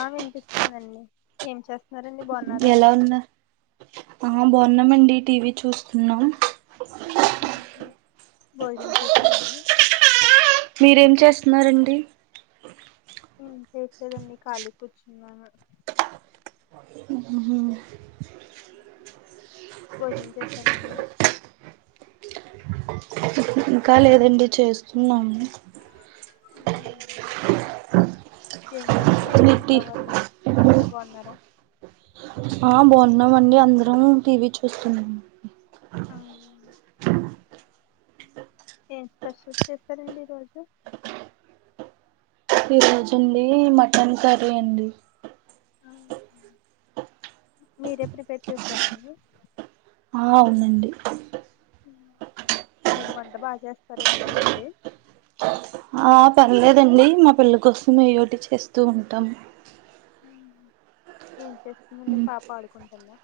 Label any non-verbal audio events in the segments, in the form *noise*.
ఆ వినిపిస్తా స్తుందండి ఏం చేస్తా సరేండి బాగున్నారా ఎలా ఉన్నా ఆ బాగున్నామండి టీవీ చూస్తున్నాం భోజనం చేస్తారంండి చస్తున్నారండి ం చేయట్లేదండి ఖాళీ కూర్చున్నాను భోజనం చేస్తారంండి ఇంకా లేదండి చేస్తున్నాము ఓహ ఏం చేస్తున్నారండి మీటి ఇంట్లో వాళ్ళు అందరు బాగున్నారా ఆ బాగున్నామ అండి అందరం టీవీ చూస్తున్నా అవు ఏం స్పూస్ చేస్తారండి ఈరోోజు ఫిరోజు అడి మటన్ కర్రీ అండి మీరే ప్రిపేర్ చేస్తారు సరేండి ఆ ఉవుందండి మీరు వంట బాగా చేస్తారండి అయితే ఆ పర్లేదండి మా పెళ్ళ కోసుమ ఈటి చేస్త వస్తూ ఉంటాం ఏం చేస్ ఇన్ననే పాప ఆడుకుంటుందా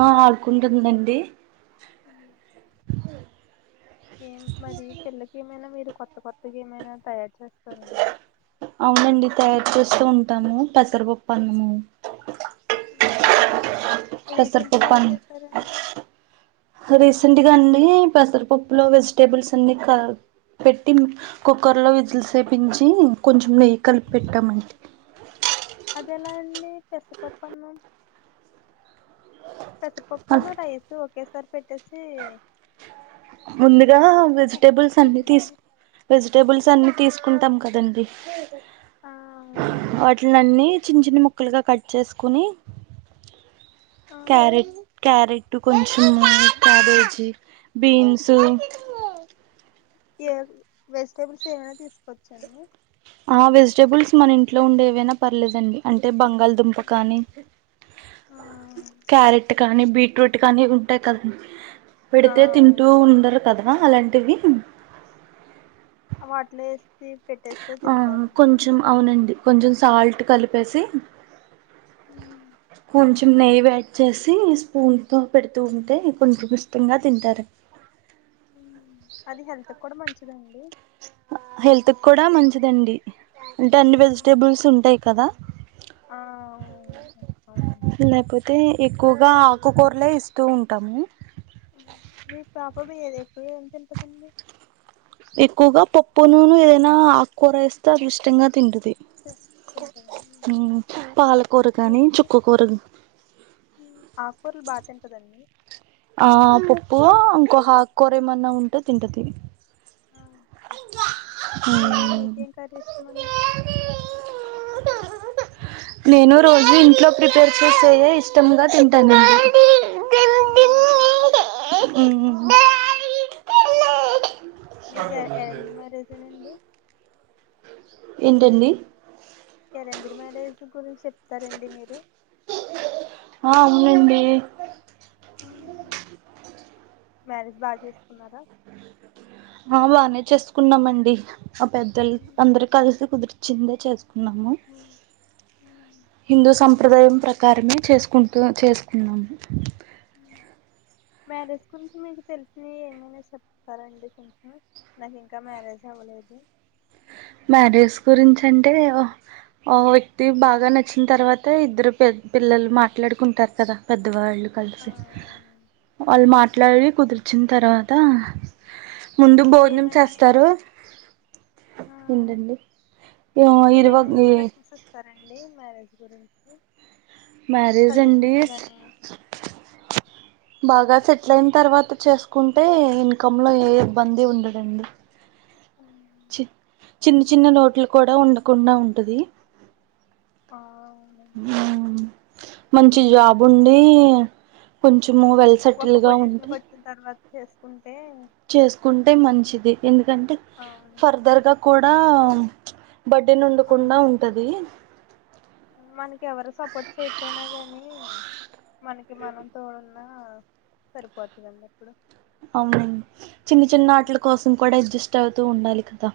ఆ ఆడుకుంటుందండి అ ఏం మరి పిల్లకి ఏమైనా మీరు కొత్త కొత్తగా ఏమైనా తయారు చేస్తారా అండి అవునండి తయారు చేస్తూ ఉంటాము పెసరపప్పు అన్నము పెసర రీసెంట్గా పప్పు ఏం అన్నం చేశారండి గా అండి పెసరపప్పు లో వెజిటేబుల్స్ అన్ని కలిపి పెట్టి కుక్కర్ లో విజిల్ సేపించి కొంచెం నెయ్యి కల్పెట్టమంటి అది ఎలా అండి పెసరపప్పన్నం పెసరపప్పును రైస్ ఓకే సారీ ముందుగా కుక్ వెజిటేబుల్స్ అన్ని చేసేయడం తీసు అండి వెజిటేబుల్స్ అన్ని తీసు కుంటాం కదండి ఆ అవునండి వాటిలనన్ని చిన్న చిన్న ముక్కలుగా కట్ చేసుకుని ఆ క్యారెట్ క్యారెట్ కొంచెం క్యాబేజీ బీన్సు వెజిటెబుల్స్ ఏమైనా తీసుకోవచ్చా అండి ఆ వెజిటేబుల్స్ మన ఇంట్లో ఉండే ఏవైనా పర్లేదండి అంటే బం లదుంప కానీ ఆ క్యారెట్ కానీ బీట్ రూట్ కానీ ఉంటాయి కదండి ఆ పెడితే తింటూ అవును ఉండరు కదా అ అలాంటివి అవి అట్లా చేస్ ఆ కొంచెం అవునండి కొంచెం సాల్ట్ కలిపి పేసి ఉమ్, కొంచం కొంచెం నెయ్యి యాడ్ చేసి స్పూన్తో పెడితూ ఉంటే కొంచెం ఇష్టంగా తింటారు. అది హెల్త్ కూడా మంచిదండి. హెల్త్ కూడా మంచిదండి. అంటే అన్ని ఉమ్. వెజిటబుల్స్ ఉంటాయి కదా ఆ అవును అవునండి లేకపోతే ఎక్కువగా ఆకుకూరలే ఇష్ తు ఉంటాము. మీ పాప ఎక్కువగా ఏం తింటదండి ఎక్కువగా పప్పు నూనె ఏదైనా ఆకుకూర వేస్తే అది ఇష్టంగా తింటది. పెస తింటదా పాలకూర గాని మీకు చుక్కకూర గాని ఆకురాలు బాగా తింటదండి ఆ పప్పు ఇంకో ఆకుకూర ఏమన్నా ఉంటే తింటది ఆ మీరే మీటింగ్ కఖదిస్తుమం నేను రోజు ఇంట్లో ప్రిపేర్ చేసేయే ఇష్టంగా తింటానండి ఉమ్ మీది ఏంది మరి ఆ ఏంటండి అరేంజ్డ్ మ్యారేజ్ గురించి చెప్తారండి మీరు అవునుండి మ్యారేజ్ బాగా చేసుకున్నారా ఆ బానే చేసుకున్నామండి ఆ పెద్దలు అందరు కలిసి కుదురుత చింద చేసు న్నాము హిందూ సం ప్రదాయం ప్రకారమే చేసుకుంటూ చేసుకున్నాము మ్యారేజ్ గురించి మీకు తెలిసినవి ఏమైనా చెప్తారండి కొంచెం నాకు ఇంకా మ్యారేజ్ అవ్వలేదు మ్యారేజ్ గురించి అంటే ఓ ఓ వ్యక్తి బాగా నచ్చిన తర్వాత ఇద్దరు పి పిల్లలు మాట్లాడుకుంటారు కదా పెద్దవాళ్ళు కలిసి అల్ మా ఇట్లా అవి కుదిర్చిన తర్వాత ముందు భోజనం మీరేమైనా చేస్తారు ఏంటండి ఆ ఇరువ అండి మ్యారేజ్ గురించి మ్యారేజ్ అండి సజెషన్స్ గానీ బాగా సెటిల్ అయిన తర్వాత చేసుకుంటే ఇన్కమ్ంలో ఏ ఇబ్బంది ఉండదు అండి ఉ చి చిన్న చిన్న నోట్లు కూడా ఉండకుండా ఉంటది ఆ, అవునండి అ మంచి జాబ్ ఉండి కొంచెం ఏమో వెల్ సెటిల్డ్‌గా ఉంటే చేసుకం చేసుకుంటే మంచిది ఎందుకంటే అవును ఫర్దర్‌గా కూడా బడ్డీన్ ఉండకుండా అవును ఉంటది మనకి ఎవరు సపోర్ట్ చెయపోయినా గానీ మనకి మనం తోడు ఆ సరిపోతాదండి, అవునండి చిన్న చిన్న ఉమ్. వాటలా కోసం కూడా అడ్జస్ట్ అవుతు అవుతూ ఉండాలి కదా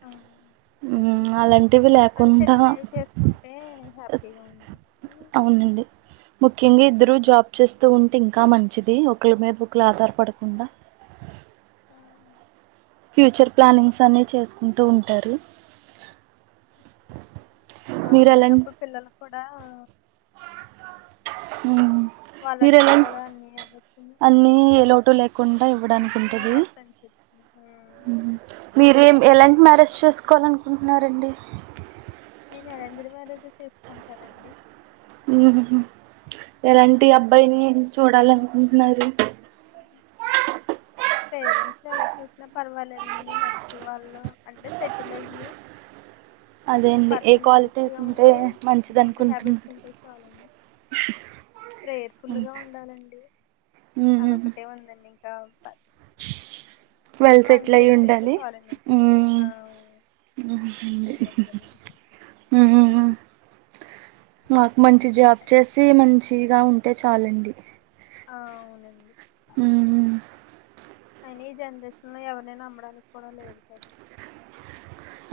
ఆ ఉహు అలాంటి, టివి అది లేకుండా సెటిల్ అయి చేసుకుంటే హ్యాపీగా ఉంది అవునండి ముఖ్యంగా ఇద్దరు ఉమ్. జాబ్ చేస్తూ ఉంటే ఇంకా మం మంచిది ఒకళ్ళ మీద ఒకలు ఆధారపడకుండా, ఆ, ఫ్యూచర్ ప్లానింగ్స్ అన్ని చేసుకుంటూ ఉంటారు మీరు ఎలా అవునండి అప్పుడు పిల్లలకు కూడా ఊ ఊ వాళ్ళు మీరు ఎలా అడిగింది కూడా అన్ని ఇవ్వచ్చు అన్ని ఎ లోటు లేకుండా ఆ ఇవ్వడానికుంటది ఫ్రెండ్స్ మీరు ఎం ఎలాంటి మ్యారేజ్ చేసుకోవాలి అనుకుంటున్నారండి, నేను అరేంజ్డ్ మ్యారేజ్ చేసుకుంటానండి ఉహు ఎలాంటి అబ్బాయిని, మీరు చూడాలనుకుంటున్నారు పేరెంట్స్ ఎవరు చూసినా పర్వాలేదండి మంచి వాళ్ళు అంటే సెటిల్ అయ్యి, అదేండి ఏ పర్సన్ క్వాలిటీస్ మంచిగా ఉంటే ఉండి మంచిది గుడ్ హ్యాబిట్స్ అనుకుంటున్నారు ఉంటే చాలు ప్రేయర్ ఫుల్ గా ఉండాలండి ఉహుహు అదొకటి ఇంకా వాళ్ళు సెట్లు మంచి అయి వ్యక్తి అయితే ఉండాలి చాలండి ఇంకేం ఉమ్ ఆ ఏమొద్దండి ఉహు నాకు మంచి జాబ్ చేసి మంచి ఫ్రీగా ఉంటే చాలండి ఆ అవునండి ఉహు అయిన ఈ జనరేషన్ లో ఎవరిని నమ్మడానికి కూడా లేదు అండి,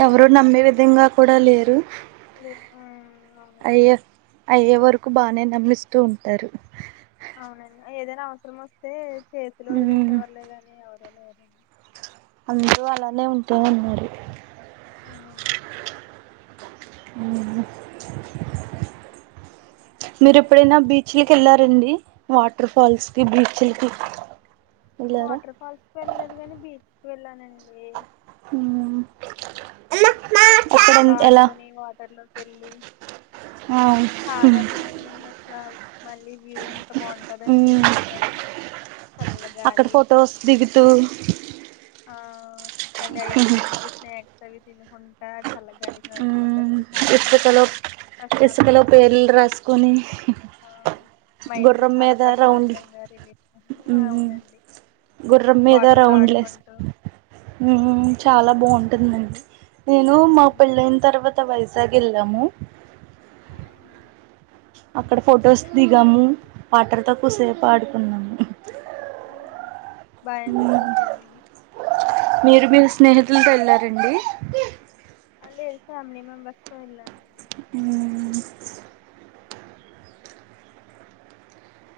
ఎవరు నమ్మే విధంగా కూడా లేరు ఉహు, అయి అయ్యే వరకు, బానే నమ్మిస్తూ ఉంటారు, అవునండి ఏదైనా అవసరం వస్తే చేతిలో వదిలేసే ఉమ్ వాళ్లే కాని ఎవరు *unintelligible* అందరూ అలానే ఉంటే అన్నారు అవునండి మీరు ఎప్పుడైనా బీచ్లకి వెళ్లారండి వాటర్ ఫాల్స్ కి బీచ్లకి, వెళ్ళారా వాటర్ ఫాల్స్ కి వెళ్లేదు గాని బీచ్ వెళ్ళానండి హ ఇక్కడ ఎలా వెళ్లి చాలా బాగుందండి అసలా మళ్ళీ వ్యూ అంత బాగుంటదండి ఈవినింగ్ టైమ్ చల్ల అక్కడ గాలి ఫొటోస్ దిగుతూ మళ్ళీ ఐస్ క్రీమ్స్ స్న్యాక్స్ తగత *unintelligible* వంట చల్లగాలికి నడుచుకుంట వస్తే చాలా ఇసుకలో బాగుంటది ప్రశాంత ఇసుకలో పేర్లు రాసుకొని ఆ మైండ్ గుర్రం చాలా మీద రౌండ్ ప్రశాంతంగా రిలీఫ్ అవునండి గుర్రం మీద వాటర్తో రౌండ్లేస్ ఆడుకుంటూ చాలా ఆ బాగుంటుందండి నేను మా అవును పెళ్ళ అయిన తర్వాత వయసు సగిళ్ళము అవు అక్కడ ఫోటోస్ దిగము పాటర్తో కూసేపు ఉమ్, ఆడుకున్నాము ఉమ్. బాగా ఎంజాయ్ చేసారండి మీరు మీరు స్నేహితులతో వెళ్ళారండి లేదు ఫ్యామిలీ మెంబర్స్ తొ ఎల్లానండి అ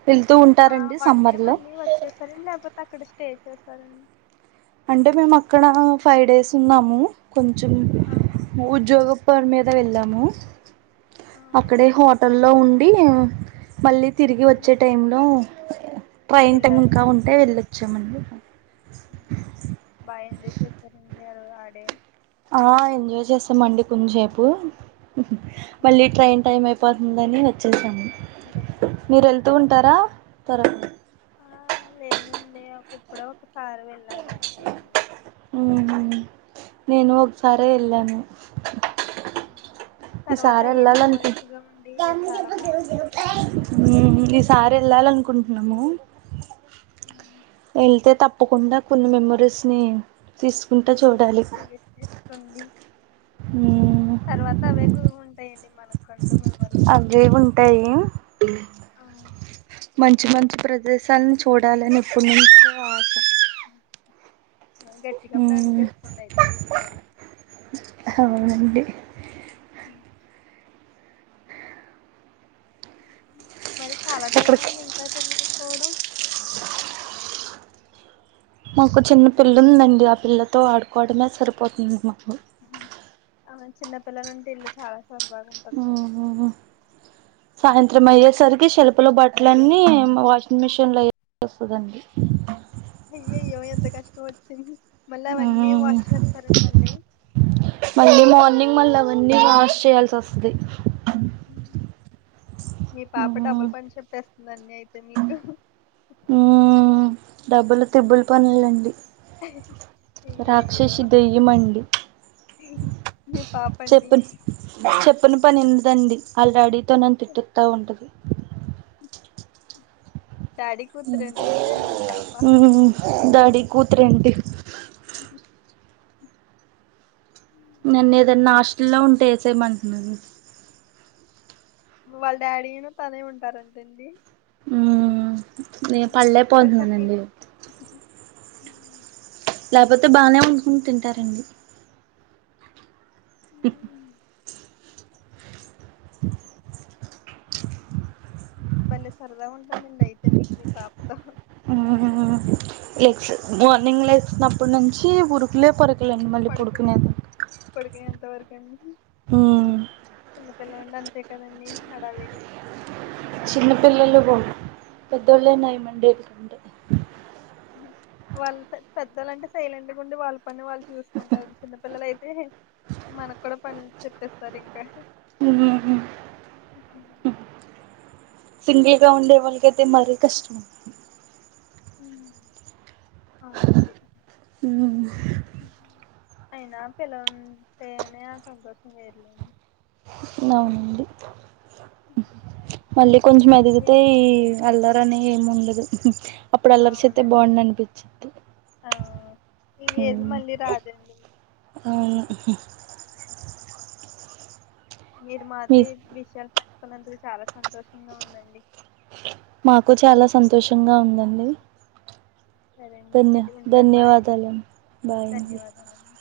వెళ్తూ ఆ ఉంటారండి వన్ డే సమ్మర్లో మళ్ళీ వచ్చేసర లేకపోతే అక్కడ స్టే చేస్తారండి అంటే మేము అక్కడ ఫైవ్ డేస్ ఉన్నాము కొంచెం ఆ ఉద్యోగపని మీద వెళ్ళాము ఆ అక్కడే ఓకే అండి. హోటల్ల్లో ఉండి మళ్ళీ తిరిగి ఉమ్, వచ్చే టైంలో ట్రైన్ టైం ఇంకా వెళ్ళారండి ఉంటే వెళ్ళొచ్చు *unintelligible* బాగ ఎంజాయ్ చేసేరండి యారు ఆడే ఆ ఎంజాయ్ చేశామండి కొంజేపు మళ్ళీ ట్రైన్ టైమ్ అయిపోధ్ ఉందని వచ్చేసాము ఇంకొచ్చేసాం మీరు వెళ్తూ ఉంటారా త్వరగా ఆ లేదండి ఎప్పుడో ఒక సారీ వెళ్ళాను అంతే అండి ఉహు నేను ఒకసారే ఎళ్ళాను ఉమ్. తర్వాత ఈసారి అయ్యే ఎళ్ళాలి అనుకుం మెమోరీస్ గా ఉండి చాలా బాగుంటాయండి ఉమ్ ఈసారి ఎల్లాలి అనుకుం కుంటన్నాము వెళ్తే తప్ తప్పకుండా కొన్ని మెమరీస్ని తీసుకుంటా ఆ చూడాలి క్రియేట్ చేసుకోండి మ్మ్ తర్వాత అవే గురువు ఉంటాయండి మనకంటూ మెమోరీస్ అవే ఉంటాయి అవును మంచి మంచి ప్రదేశాలను చూడాలని ఎప్పటి నుంచో ఆశ గట్టిగా ప్లాన్ మ్మ్ చేసుకొండి అయితే ఈ సారి అవునండి మరి చాలా టైం ఎక్కడికి అయింది ఇంకా తినలేదు పోవడం మాకు చిన్న పిల్ల ఉందండి ఆ పిల్లతో ఆడుకోవడమే సరిపోతుంది మాకు హు ఆ చిన్న పిల్లలు ఉంటే ఇల్లు చాలా సరదాగా ఉంటది హు కదండి సాయంత్రం అయ్యేసరికి అ షెల్ఫ్ లో బట్టల అన్నీ వాషింగ్ మిషిన్ లో వేస్తదండి అయ్యయ్యో ఎంత కష్టం వచ్చింది మళ్ళీ అవన్నీ మ్మ్ వాష్ చేస్తారండి మళ్ళీ మళ్ళీ మళ్ళీ మార్నింగ్ అవన్నీ వాష్ చేయాల్సి వస్తుంది మీ పాప డబుల్ పని చెప్పేస్త నన్ని అయితే మీకు హు డబుల్ ట్రిబుల్ పనులండి అయ్యయ్యో రాక్షసి దెయ్యం అండి మీ పాప చెప్ప అండి చె ఉన్న పని ఉండదండి ఆల్రెడీ నన్ని తిట్టిస్తా ఉంటది డాడీ కూతురండి అయితే మీ పాప హు డాడి కూతురండి నన్ను ఏదన్నా హాస్టల్ల్లో ఉంటే వేసేయమంటుంది అండి వాళ్ళ డాడీను తనే ఉంటారంటండి హు నేను పళ్ళేక మరి పోతున్నానండి కుకింగ్ లేకపోతే బానే వండుకొని తింటారండి. *unintelligible* *inaudible* బలే సరదా ఉం హ్మ్ లెగ్స్ మార్నింగ్ లేసిన అప్ పుట్ నుంచి ఉరుకులే పరుక్ పడుకుని పడుకు ఎంత వరకు అండి మ్మ్ చిన్నపిల్లలండి అంతే కదండి హడావిడి చిన్న పిల్లలు పో పెద్ దోల్లే నైమండే ఎందుకంటే వాళ్ళు పె పెద్దలంటే సైలెంటుగా ఉండి వాళ్ పని వాళ్ళు చూసుకుంటారు చిన్నపిల్లలయితే మనకు కూడా పని చెప్పేస్తారు ఇంకా సింగిల్ రౌండ్ ఎల్కయితే మరీ కష్టం హ్మ్ హ్మ్ అయినా పిల్లలుంటేనే ఆ సంతోషం వేర్లే అవునండి మళ్ళీ కొంచెం ఎదిగితే మీరు- ఈ అల్ల కానీ ఏముండదు అప్పుడు అల్లరిచేత్తే అవునండి బాగుండు అనిపిచ్చిద్ది ఆ ఈ ఏజ్ హ్మ్ మళ్ళీ రాదండి అవును మీరు మీ మాది విషాల పట్ కన్ అందుకు చాలా సంతోషంగా ఉందండి మాకు చాలా సంతోషంగా ఉందండి సరే అండి ధన్య మరి ఉంటాను బాయండి ధన్యవాదాలండి బాయ్ అండి ధన్యవాదాలు